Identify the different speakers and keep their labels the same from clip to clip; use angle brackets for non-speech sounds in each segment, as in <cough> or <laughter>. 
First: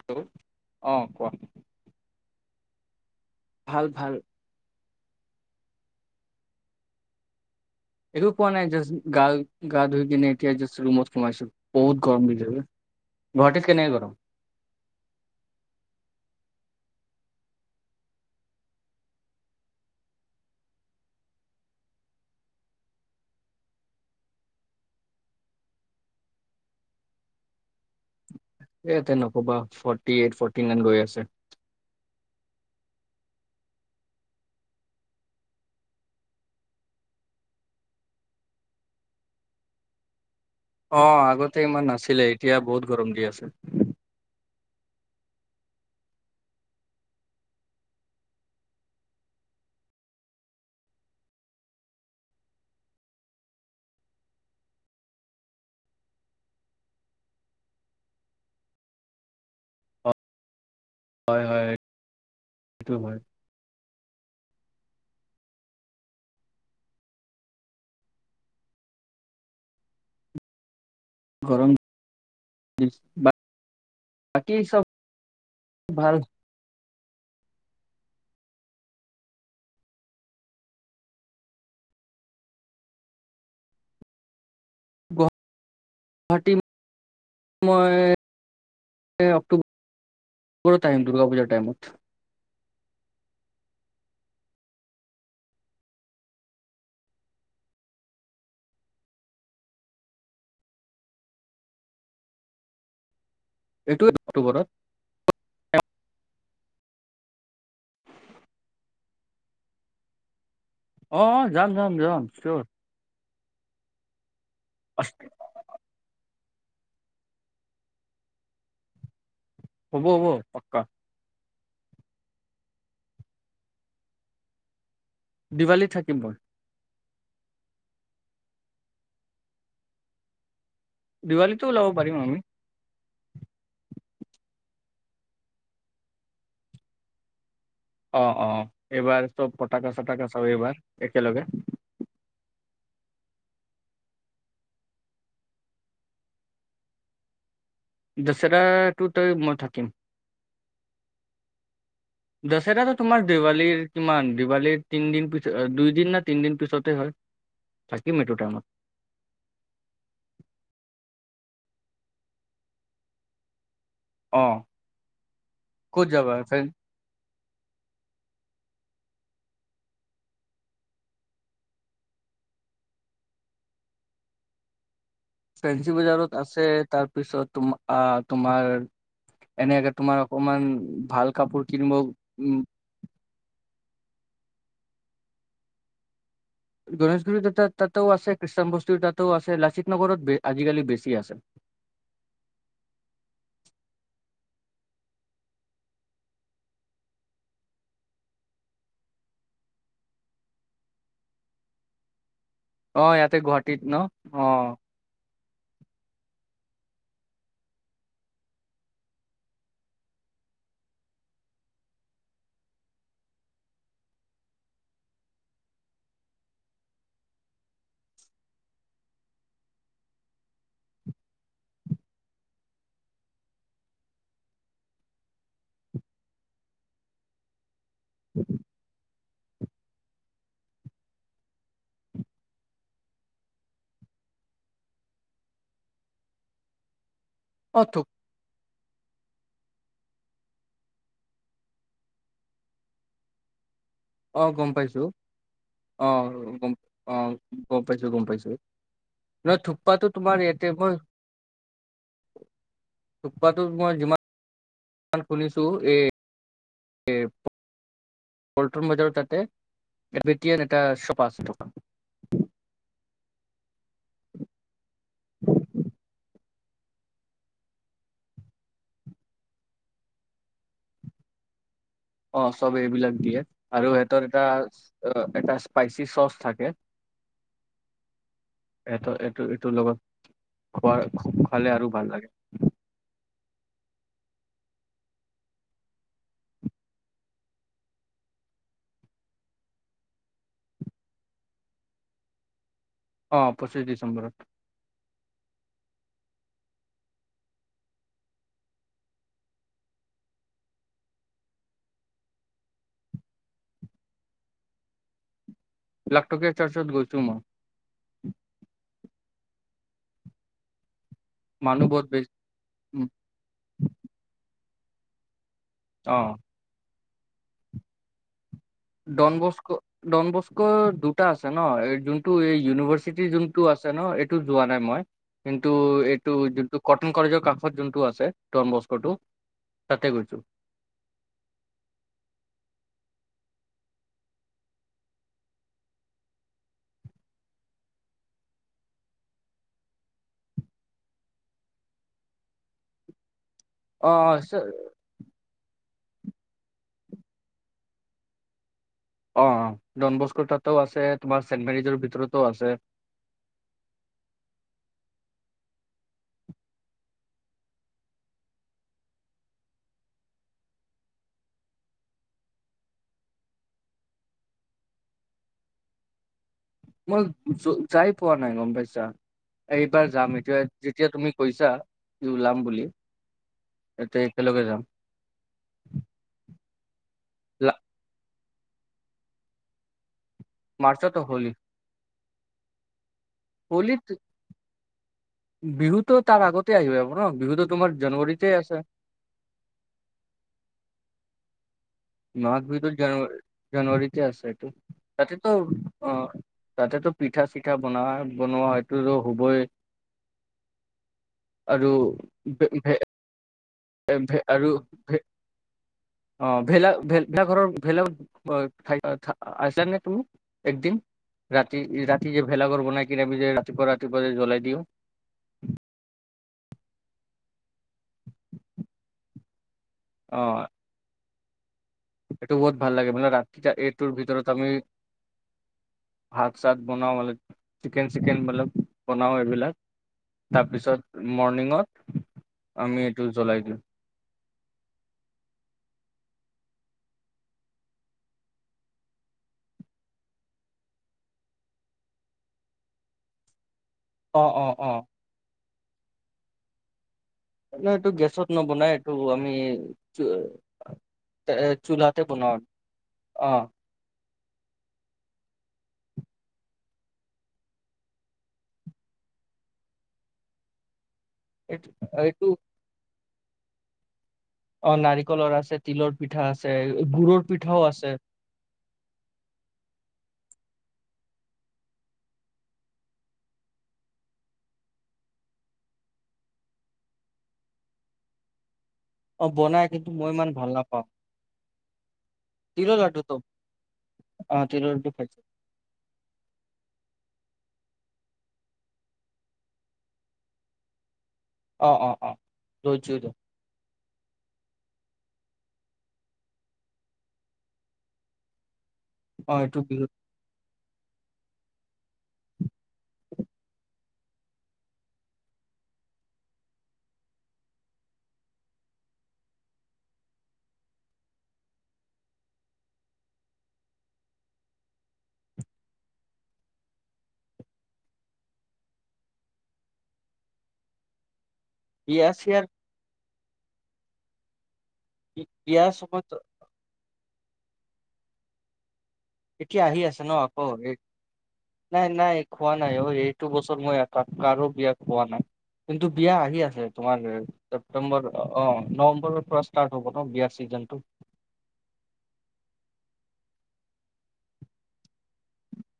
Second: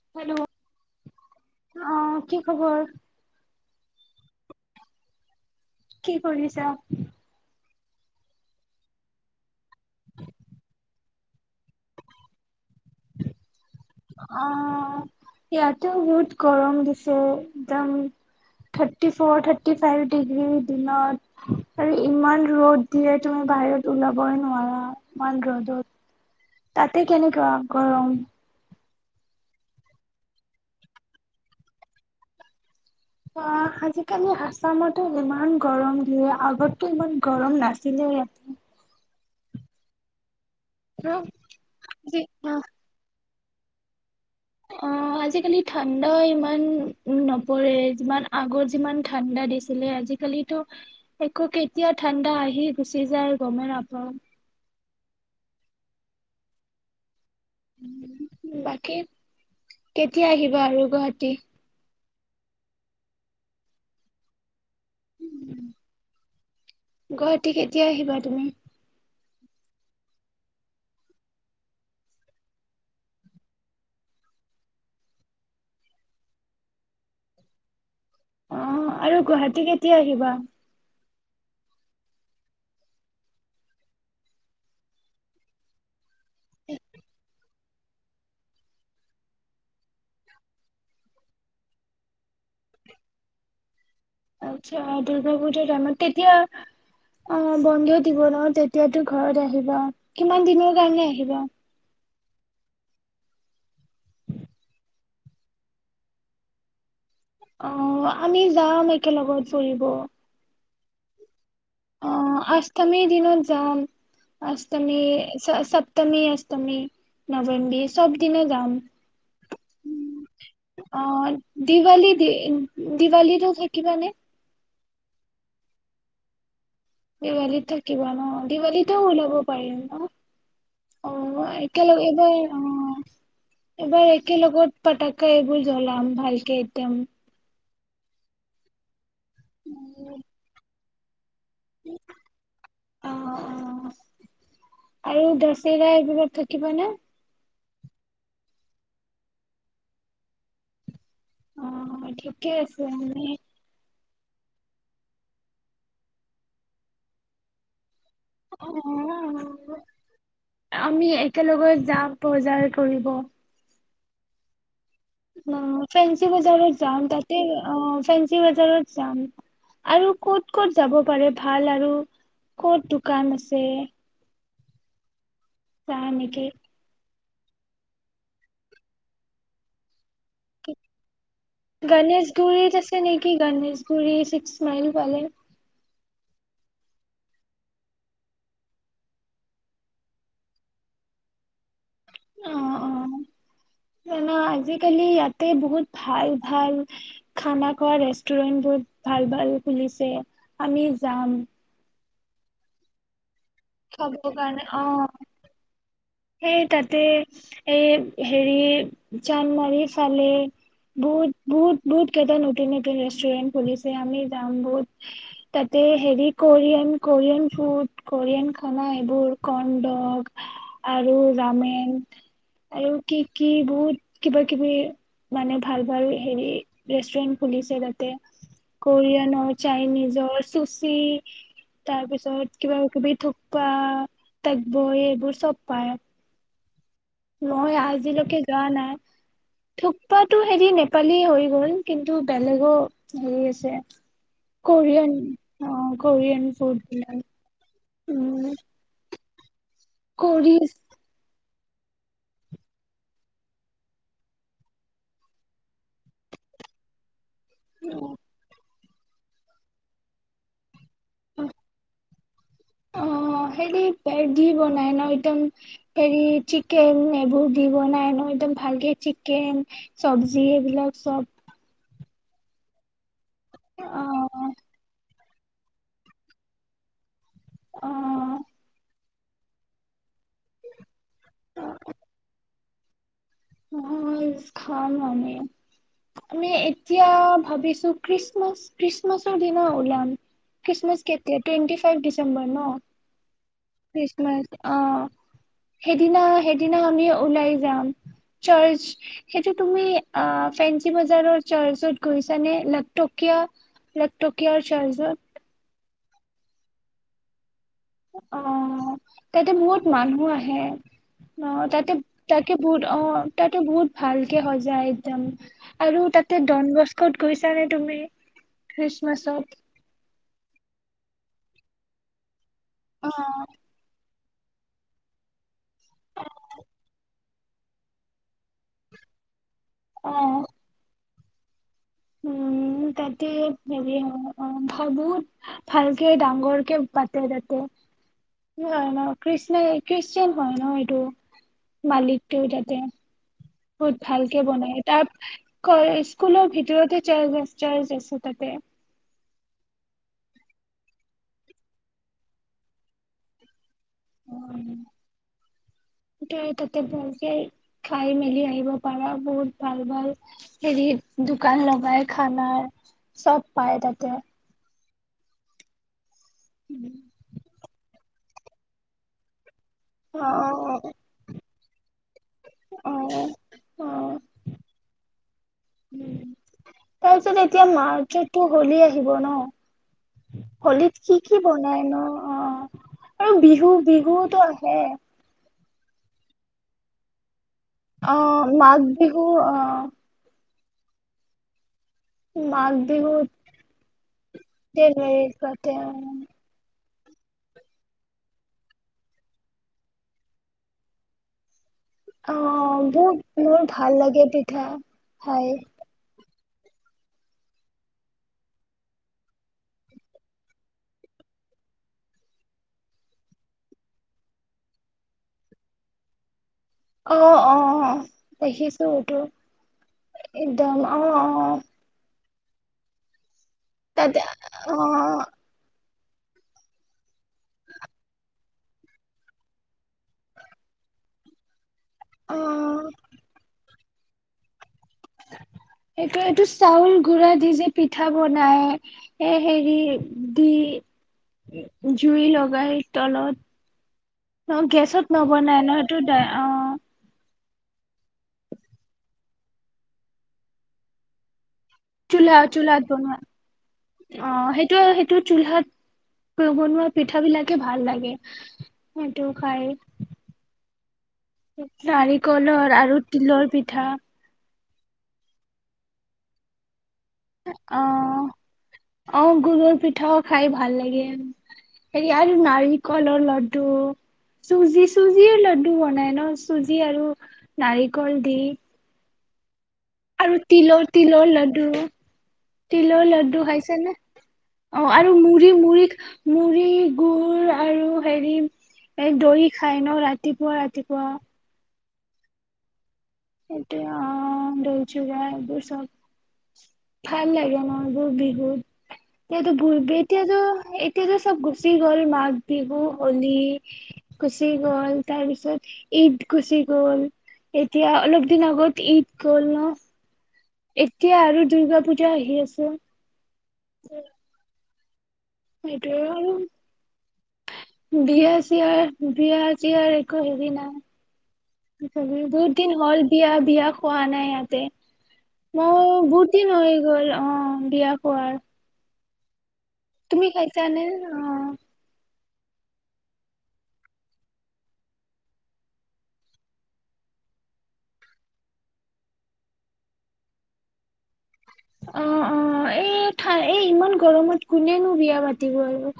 Speaker 1: হেল্'
Speaker 2: hello
Speaker 1: অ কোৱা
Speaker 2: অ', কি খবৰ
Speaker 1: বহুত ভাল
Speaker 2: কি কৰিছা
Speaker 1: একো কোৱা নাই যাচ্ছ গাল গা ধুই কিনে এতিয়া যাষ্ট ৰুমত। সোমাইছো বহুত গৰম দিলে বে গুৱাহাটীত কেনেকে গৰম
Speaker 2: অ ইয়াতো বহুত গৰম দিছে একদম thirty four thirty five degree দিনত আৰু ইমান ৰ'দ দিয়ে তুমি বাহিৰত ওলাবই নোৱাৰা ইমান ৰ'দত তাতে কেনেকুৱা গৰম
Speaker 1: এ ইয়াতে নকবা ফৰ্টি এইট ফৰ্টি নাইন গৈ আছে
Speaker 2: অ আজিকালি আছামতো ইমান গৰম দিয়ে আগতো ইমান গৰম নাছিলে ইয়াতে
Speaker 1: অ আগতে ইমান নাছিলে এতিয়া বহুত গৰম দি আছে
Speaker 2: আহ আজিকালি ঠাণ্ডা ইমান নপৰে যিমান আগত যিমান ঠাণ্ডা দিছিলে আজিকালিতো একো কেতিয়া ঠাণ্ডা আহি গুচি যায় গমে নাপাওঁ বাকী কেতিয়া আহিবা আৰু গুৱাহাটী
Speaker 1: হয় হয় সেইটো হয়
Speaker 2: গুৱাহাটী কেতিয়া আহিবা তুমি
Speaker 1: গৰম বাকী চব ভাল
Speaker 2: অ আৰু গুৱাহাটী কেতিয়া আহিবা
Speaker 1: গুৱাহাটীত মই অক্টোবৰত আহিম দুৰ্গা পূজাৰ টাইমত
Speaker 2: আচ্ছা দুৰ্গা পূজাৰ দামত তেতিয়া আহ বন্ধ দিব ন তেতিয়াতো ঘৰলে আহিবা কিমান দিনৰ কাৰণে আহিবা
Speaker 1: এইটো অক্টোবৰত
Speaker 2: অ আমি যাম একে লগত ফুৰিব
Speaker 1: অ যাম যাম
Speaker 2: অ
Speaker 1: যাম চিয়ৰ
Speaker 2: অষ্টমী দিনত যাম অষ্টমী ছ ছপ্তমী সপ্তমী নৱেম্বী সব দিনে যাম।
Speaker 1: হ'ব হ'ব পাক্কা।
Speaker 2: অ' দিৱালী, দি দিৱালীটো থাকিবানে?
Speaker 1: দিৱালীত থাকিম মই।
Speaker 2: দিৱালীত থাকিবা ন', দিৱালীতেও ওলাব পাৰিম ন? অ'
Speaker 1: দিৱালীতো ওলাব
Speaker 2: একেলগ
Speaker 1: পাৰিম
Speaker 2: এইবাৰ
Speaker 1: আমি
Speaker 2: অ', এবাৰ একেলেলগত পাতাকা এইবোৰ জ্বলাম ভালকে একদম
Speaker 1: অ', অ এইবাৰ চব পটাকা চটাকা ধৰিবা একেলগে
Speaker 2: অ', অ' আৰু দচিৰা এইবিলাক থাকিব নে?
Speaker 1: দচৰা টো তই মই থাকিম।
Speaker 2: অ' ঠিকে আছে
Speaker 1: দশেৰাটো তোমাৰ
Speaker 2: আমি
Speaker 1: দেৱালীৰ কিমান? দিৱালীৰ তিনদিন পিছত দুইদিন না তিনদিন পিছতে হয়। থাকিম এইটো টাইমত
Speaker 2: <unintelligible> আমি এক একেলগত যাম বজাৰ কৰিব।
Speaker 1: অ',
Speaker 2: অ
Speaker 1: ক'ত
Speaker 2: ফেঞ্চি
Speaker 1: যাবা ফেন
Speaker 2: বজাৰত যাম, তাতে ফেঞ্চি বজাৰত আৰু ক'ত ক'ত যাব পাৰে ভাল আৰু ক'ত দোকান আছে
Speaker 1: ফেঞ্চি
Speaker 2: চা
Speaker 1: বজাৰত
Speaker 2: নেকি
Speaker 1: আছে তাৰ পিছত তোমা তোমাৰ এনেকে তোমাৰ অকমান ভাল কাপোৰ কিনিব
Speaker 2: গণেশ
Speaker 1: উম,
Speaker 2: গুৰিত আছে নে কি গণেশগুৰি ছিক্স মাইল পালে।
Speaker 1: গণেশগুৰিত তাতো আছে খ্ৰীষ্টানবস্তি তাটোও আছে লাচিত নগৰত আজিকালি বেছি আছে।
Speaker 2: অ', অ', জানা আজিকালি ইয়াতে বহুত ভাল ভাল খানা খোৱা ৰেষ্টুৰেণ্ট বহুত ভাল ভাল খুলিছে আমি যাম।
Speaker 1: অ' এয়াত গুৱাহাটীত ন?
Speaker 2: খাবৰ কাৰণে
Speaker 1: অ',
Speaker 2: সেই তাতে এই হেৰি জানমাৰি ফালে বহুত, বহুত, বহুত কেইটা নতুন নতুন ৰেষ্টুৰেন্ট খুলিছে আমি যাম বহুত তাতে হেৰি কোৰিয়ান কোৰিয়ান ফুড কোৰিয়ান খানা এইবোৰ কৰ্ণ্ডক আৰু ৰামেন আৰু কি কি বহুত কিবা কিবি মানে ভাল ভাল হেৰি ৰেষ্টুৰেন্ট খুলিছে। তে কৰিয়ান <unintelligible> চাইনিজৰ চুচি, তাৰপিছত কিবা কিবি থুপা তাকবৈ এইবোৰ চব পায়ে <unintelligible> মই
Speaker 1: অ', থোক
Speaker 2: আজিলৈকে যোৱা নাই। থোপাটো হেৰি নেপালী হৈ গল কিন্তু বেলেগো হেৰি আছে।
Speaker 1: অ', গম পাইছো
Speaker 2: কৰিয়ান, অ', কৰিয়ান
Speaker 1: গম
Speaker 2: ফুড
Speaker 1: অ গম পাইছো, গম পাইছো।
Speaker 2: উম
Speaker 1: ন থু তাতো তোমাৰাৰে এয়াতি
Speaker 2: কৰিজ
Speaker 1: মই ফুটপাথত মই যিমান শুনিছো এই নতুন বতৰ তাতে <unintelligible> একশ পাঁচ টকা
Speaker 2: অ হেৰি পে দি বনাই ন একদম হেৰি চি চিকেন এইবোৰ দি বনাই ন একদম ভালকে চিকেন চবজি এইবিলাক চব
Speaker 1: অ চব এইবিলাক দিয়ে আৰু সিহঁতৰ এটা
Speaker 2: অ'
Speaker 1: এটা স্পাইচি চচ থাকে
Speaker 2: অ
Speaker 1: টো এইটো এইটোৰ লগত খোৱা খালে আৰু ভাল লাগে
Speaker 2: আমি খাম আমি এতিয়া ভাবিছো খ্ৰীষ্টমাছ খ্ৰীষ্টমাছৰ দিনা ওলাম খ্ৰীষ্টমাছ কেতিয়া টুৱেন্টি ফাইভ ডেচম্বৰ ন
Speaker 1: অ পঁচিশ ডিচেম্বৰত
Speaker 2: খ্ৰীষ্টমাছ অ সেইদিনা সেইদিনা আমি ওলাই যাম চাৰ্চ সেইটো তুমি ফেনচি বজাৰৰ চাৰ্চত গৈছানে লাখটকীয়া লাখটকীয়া চাৰ্চত
Speaker 1: লাখটকীয়া চাৰ্চত গৈছো মই
Speaker 2: অ তাতে বহুত মানুহ আহে অ
Speaker 1: মানুহ
Speaker 2: তাতে
Speaker 1: বহুত বেছি
Speaker 2: তাকে বহুত অ তাতে বহুত ভালকে হয় আইটাম আৰু
Speaker 1: অ
Speaker 2: তাতে ডন বস্কো ক'ত গৈছা নে তুমি
Speaker 1: ডন
Speaker 2: খ্ৰীষ্টমাছত
Speaker 1: বস্কো ডন বস্ক দুটা আছে ন এই যোনটো এই
Speaker 2: অ
Speaker 1: ইউনিভাৰ্চিটিৰ যোনটো আছে ন সেইটো যোৱা নাই মই কিন্তু এইটো যোনটো কটন কলেজৰ কাষত যোনটো আছে ডন বস্ক টো তাতে
Speaker 2: অ
Speaker 1: গৈছো
Speaker 2: উম তাতে হেৰি হয় বহুত ভালকে ডাঙৰকে পাতে তাতে খ্ৰীষ্ট খ্ৰীষ্টান হয় ন এইটো মালিকটো তাতে বহুত
Speaker 1: অ
Speaker 2: ভালকে বনাই
Speaker 1: অ
Speaker 2: তাত কইছ স্কুলৰ ভিতৰতে চাৰ্ছ চাৰ্জ আছে তাতে
Speaker 1: অ ডন বস্ক তাতও আছে তোমাৰ চেণ্ট মেৰিজৰ ভিতৰতো আছে
Speaker 2: ই তাতে ভালকে খাই মেলি আহিব পাৰা বহুত ভাল ভাল হেৰি দোকান লগাই খানা চব পায় তাতে
Speaker 1: মই যাই পোৱা নাই গম পাইছা এইবাৰ
Speaker 2: অ
Speaker 1: যাম এতিয়া যেতিয়া তুমি কৈছা ওলাম বুলি
Speaker 2: অ
Speaker 1: এতিয়া একেলগে যাম
Speaker 2: তাৰ পিছত এতিয়া
Speaker 1: লা-
Speaker 2: মাৰ্চত টো গলি আহিব ন'? হোলীত
Speaker 1: মাৰ্চত
Speaker 2: কি কি
Speaker 1: হলী
Speaker 2: বনাইনো? অ' আৰু বিহু
Speaker 1: হলীত
Speaker 2: বিহুটো আহে।
Speaker 1: বিহুতো তাৰ আগতে আহি পাব ন? বিহুতো তোমাৰ জানুৱাৰীতে আছে
Speaker 2: অ'-মাঘ বিহু - অ'
Speaker 1: মাঘ বিহুত জানুৱাৰী- জানুৱাৰীতে আছেতো।
Speaker 2: যে হেৰি
Speaker 1: তাতেতো
Speaker 2: পাতে
Speaker 1: অ' তাতেতো পিঠা চিঠা বনাৱা-বনোৱা হয়টো-টো হ'বই। আৰু ভে
Speaker 2: অ'
Speaker 1: ভে
Speaker 2: বহুত বহুত ভাল লাগে
Speaker 1: ভে
Speaker 2: পিঠা,
Speaker 1: আৰু ভে
Speaker 2: খাই।
Speaker 1: অ ভেলা-ভেল ভেলাঘৰৰ ভেলা-আ' খাই আ' খাই আছানে তুমি, একদিন? ৰাতি- ৰাতি যে ভেলাঘৰ বনাই কিনে আমি যে ৰাতিপুৱা ৰাতিপুৱা যে জ্বলাই দিওঁ।
Speaker 2: অ' অ' দেখিছোঁ এইটো।
Speaker 1: অ
Speaker 2: একদম অ' অ'
Speaker 1: এইটো বহুত ভাল লাগে। মানে ৰাত
Speaker 2: ততে- অ'-
Speaker 1: ভাত চাত বনাওঁ মালিক চিকেন চিকেন মত্‌লব বনাওঁ এইবিলাক। তাৰপিছত মৰ্ণিঙত।
Speaker 2: অ
Speaker 1: আমি এইটো জ্বলাই দিওঁ।
Speaker 2: সেইটোয়েটো চাউল গুৰা দি যে পিঠা বনাই। এ' হেৰি- দি- জুই লগাই তলত
Speaker 1: অ',
Speaker 2: ন
Speaker 1: অ', অ',
Speaker 2: গেছত নবনাই ন সেইটো দে অ
Speaker 1: আপোনাৰ এইটো গেছত নবনাই এইটো আমি চু এ চোলাতে
Speaker 2: চোলা
Speaker 1: বন অ।
Speaker 2: চোলাত বনোৱা অ সেইটো সেইটো চুলহাত বনোৱা পিঠা বিলাকে ভাল লাগে সেইটো খাই।
Speaker 1: এইটো এইটো
Speaker 2: নাৰিকলৰ আৰু তিলৰ পিঠা।
Speaker 1: অ নাৰিকলৰ আছে তিলৰ পিঠা আছে। গুৰৰ
Speaker 2: অ,
Speaker 1: পিঠাও আছে
Speaker 2: অ গুৰুৰ পিঠাও খাই ভাল লাগে হেৰি আৰু নাৰিকলৰ লাড্ডু, চুজি চুজিৰ লাড্ডু বনাই ন চুজি আৰু নাৰিকল দি।
Speaker 1: অ বনাই। কিন্তু মই
Speaker 2: আৰু
Speaker 1: ইমান ভাল
Speaker 2: তিলৰ
Speaker 1: নাপাওঁ
Speaker 2: তিলৰ লাডু তিলৰ লাডু খাইছে নে? অ
Speaker 1: তিলৰ লাডু
Speaker 2: আৰু
Speaker 1: খাইছো
Speaker 2: মুড়ি মুড়ি মুড়ি গুুৰ আৰু হেৰি এ দৰি খাই ন ৰাতিপুৱা ৰাতিপুৱা?
Speaker 1: অ অ অ গৈজু
Speaker 2: এইটোয়ে অহ, দৌচু এইবোৰ চব ভাল লাগে মোৰ এইবোৰ বিহুত। এতিয়াটো
Speaker 1: অ', এইটো
Speaker 2: ভূলবে
Speaker 1: বিহুত
Speaker 2: এতিয়াটো এ এতি যে চব গুচি গ'ল মাঘ বিহু অ'লি গুচি গ'ল তাৰ পিছত ঈদ গুচি গ'ল এতিয়া অলপ দিন আগত ঈদ গল ন এতিয়া আৰু দুূৰ্গা পূজা আহি আছে উম সেইটো আৰু বিয়া চিয়াৰ বিয়া চিয়াৰ একো হেৰি নাই
Speaker 1: বিয়া
Speaker 2: বহুত
Speaker 1: চিয়াৰ
Speaker 2: দিন হ'ল বিয়া বিয়া খোৱা নাই ই তে
Speaker 1: বিয়াৰ
Speaker 2: মই
Speaker 1: সময়ত
Speaker 2: বহুত দিন হৈ গল অ বিয়া পোৱাৰ
Speaker 1: এতিয়া আহি আছে ন আকৌ
Speaker 2: অ
Speaker 1: নাই নাই খোৱা নাই অ এইটো বছৰ মই এপাক কাৰো বিয়া খোৱা নাই কিন্তু বিয়া আহি আছে তোমাৰ ছেপটেম্বৰ অ নৱেম্বৰৰ পৰা ষ্টাৰ্ট হব ন বিয়াৰ চিজনটো
Speaker 2: অ অ এই এই ইমান গৰমত কোনেনো বিয়া পাতিব আৰু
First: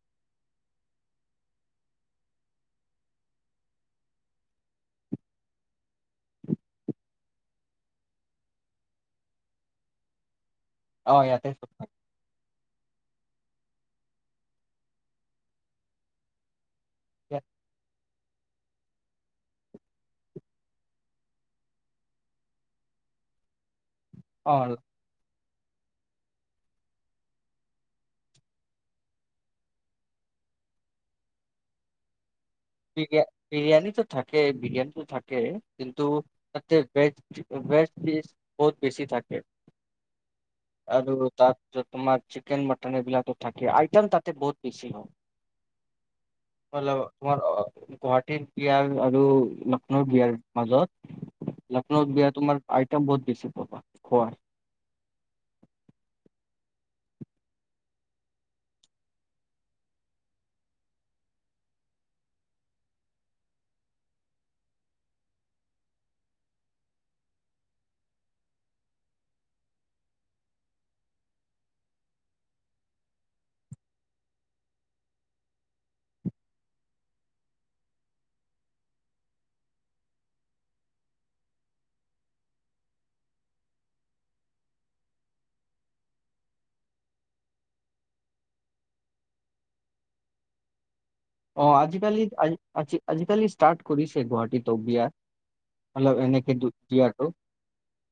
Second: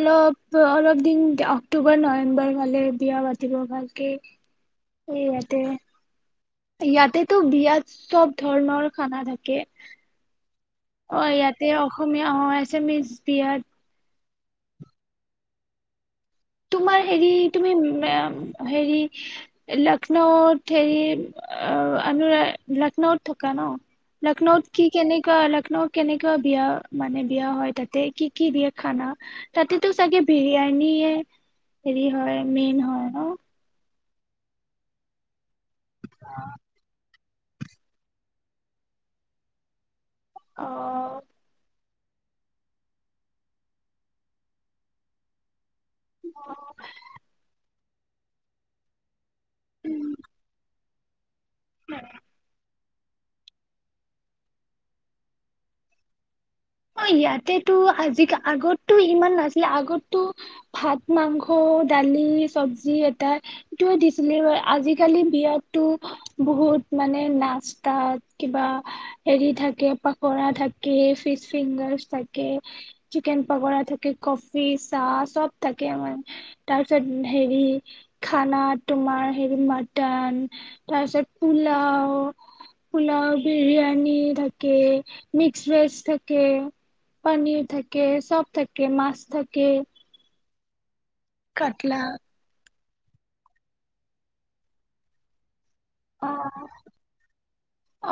Speaker 2: অলপ অলপ দিন অক্টোবৰ নৱেম্বৰ ভালেই বিয়া পাতিব ভালকে অ ইয়াতে ইয়াতেতো বিয়াত চব ধৰণৰ খানা থাকে অ ইয়াতে অসমীয়া হয় চ মিজ বিয়াাত তোমাৰ এৰি তুমি হেৰি লক্ষ্ণৌত হেৰি অনুৰা লক্ষ্ণৌত থকা ন
Speaker 1: অ
Speaker 2: লক্ষ্নৌত কি কেনেকুৱা অলপ ন কেনেকুৱা বিয়া মানে বিয়া হয় তাতে কি কি দিয়ে খানা তাতেতো চাগে বিৰিয়ানীয়েে হেৰি হয়
Speaker 1: বিয়া বিৰিয়ানটো থাকে বিৰিয়ানীটো থাকে কিন্তু তাতে ভেজ ৱেষ্ট ইডিজ বহুত বেছি থাকে আৰু তাত তোমাৰ চিকেন মটন এইবিলাকো থাকে আইটেম তাতে বহুত বেছি হয় মল গুৱাহাটীৰ বিয়াৰ আৰু
Speaker 2: অ'।
Speaker 1: লক্ষ্ণৌ বিয়াৰ মাজত লক্ষৌত বিয়া তোমাৰ একদম বহুত বেছি পাবা খোৱা
Speaker 2: অ ইয়াতেতো আজিাল আগতটো ইমান নাছিলে আগতটো ভাত মাংস দালি চব্জি এটা এইটোয়ে দিছিলে আজিকালি বিয়াতো বহুত মানে নাস্তাত কিবা হেৰি থাকে পখৰা থাকে ফিচ ফিংগাৰ থাকে চিকেন পকৰা থাকে কফি চাহ চব থাকে আমাৰ তাৰপিছত হেৰি খানা তোমাৰ হেৰি মাটন তাৰপিছত পোলাও পোলাও বিৰিয়ানী থাকে মিক্স ভেজ থাকে থ পনীৰ থাকে সব থাকে মাছ থাকে
Speaker 1: অ
Speaker 2: কাটলা
Speaker 1: আজিকালি আ আজিকালি ষ্টাৰ্ট কৰিছে গুৱাহাটীত বিয়া অলপ
Speaker 2: অ
Speaker 1: এনেকে দু- দিয়াটো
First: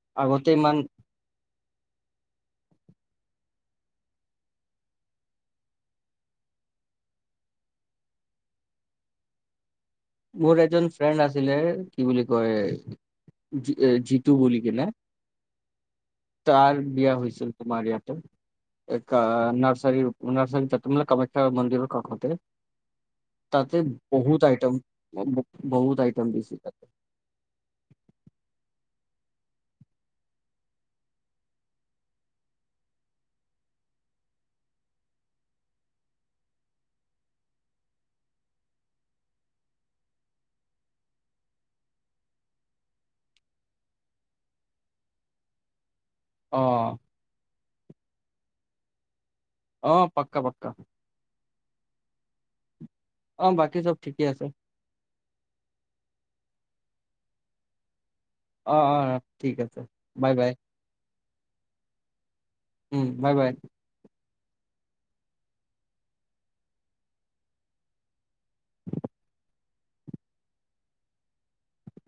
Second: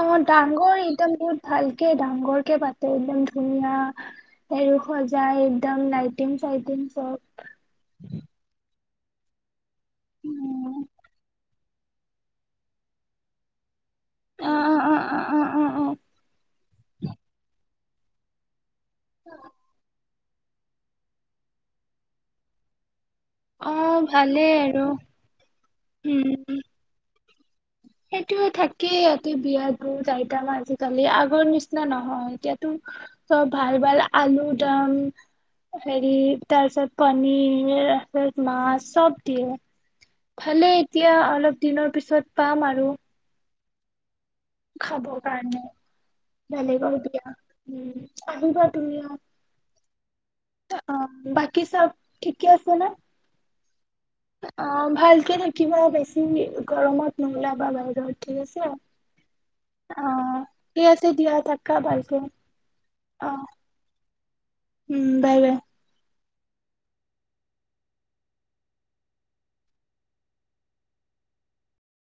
Speaker 2: অ
Speaker 1: আগতে ইমান
Speaker 2: ডাঙৰ একদম বহুত ভালকে ডাঙৰকে পাতে একদম ধুনীয়া আৰু সজাই একদম লাইটিং চাইটিং চব
Speaker 1: মোৰ
Speaker 2: উম,
Speaker 1: এজন ফ্ৰেণ্ড আছিলে। কি বুলি কয় জিতু
Speaker 2: অ
Speaker 1: বুলি কিনে
Speaker 2: অ অ অ অ অ
Speaker 1: তাৰ বিয়া হৈছিল তোমাৰ ইয়াত ম <inaudible> একা নাৰ্চাৰি <unintelligible> কামাখ্য মন্দিৰ কাখতে
Speaker 2: অ ভালেই আৰু
Speaker 1: বহুত আইটম দিছি থে
Speaker 2: সেইটো থাকেই ইয়াতে বিয়া দুইটা মান আজিকালি আগৰ নিচিনা নহয় এতিয়াতো চব ভাল ভাল আলু দাম হেৰি তাৰপিছত পনীৰ তাৰপিছত মাছ চব দিয়ে ভালে এতিয়া অলপ দিনৰ পিছত পাম আৰু খাব কাৰণে
Speaker 1: অ
Speaker 2: ভাল ক দিয়া <inaudible>
Speaker 1: অ পাক্কা পাক্কা
Speaker 2: অ বাকি চব থিকেই আছে নে
Speaker 1: অ বাকী চব ঠিকে আছে
Speaker 2: অ ভালকে থাকিবা বেছি <inaudible> গৰমত নহলে বাবা <inaudible>
Speaker 1: অ অ ঠিক আছে বাই
Speaker 2: অ'।
Speaker 1: বাই
Speaker 2: ঠিক আছে দিয়া থাকা ভালকে।
Speaker 1: উম
Speaker 2: অ,
Speaker 1: বাই বাই
Speaker 2: উম, বাই-বাই।
Speaker 1: <inaudible>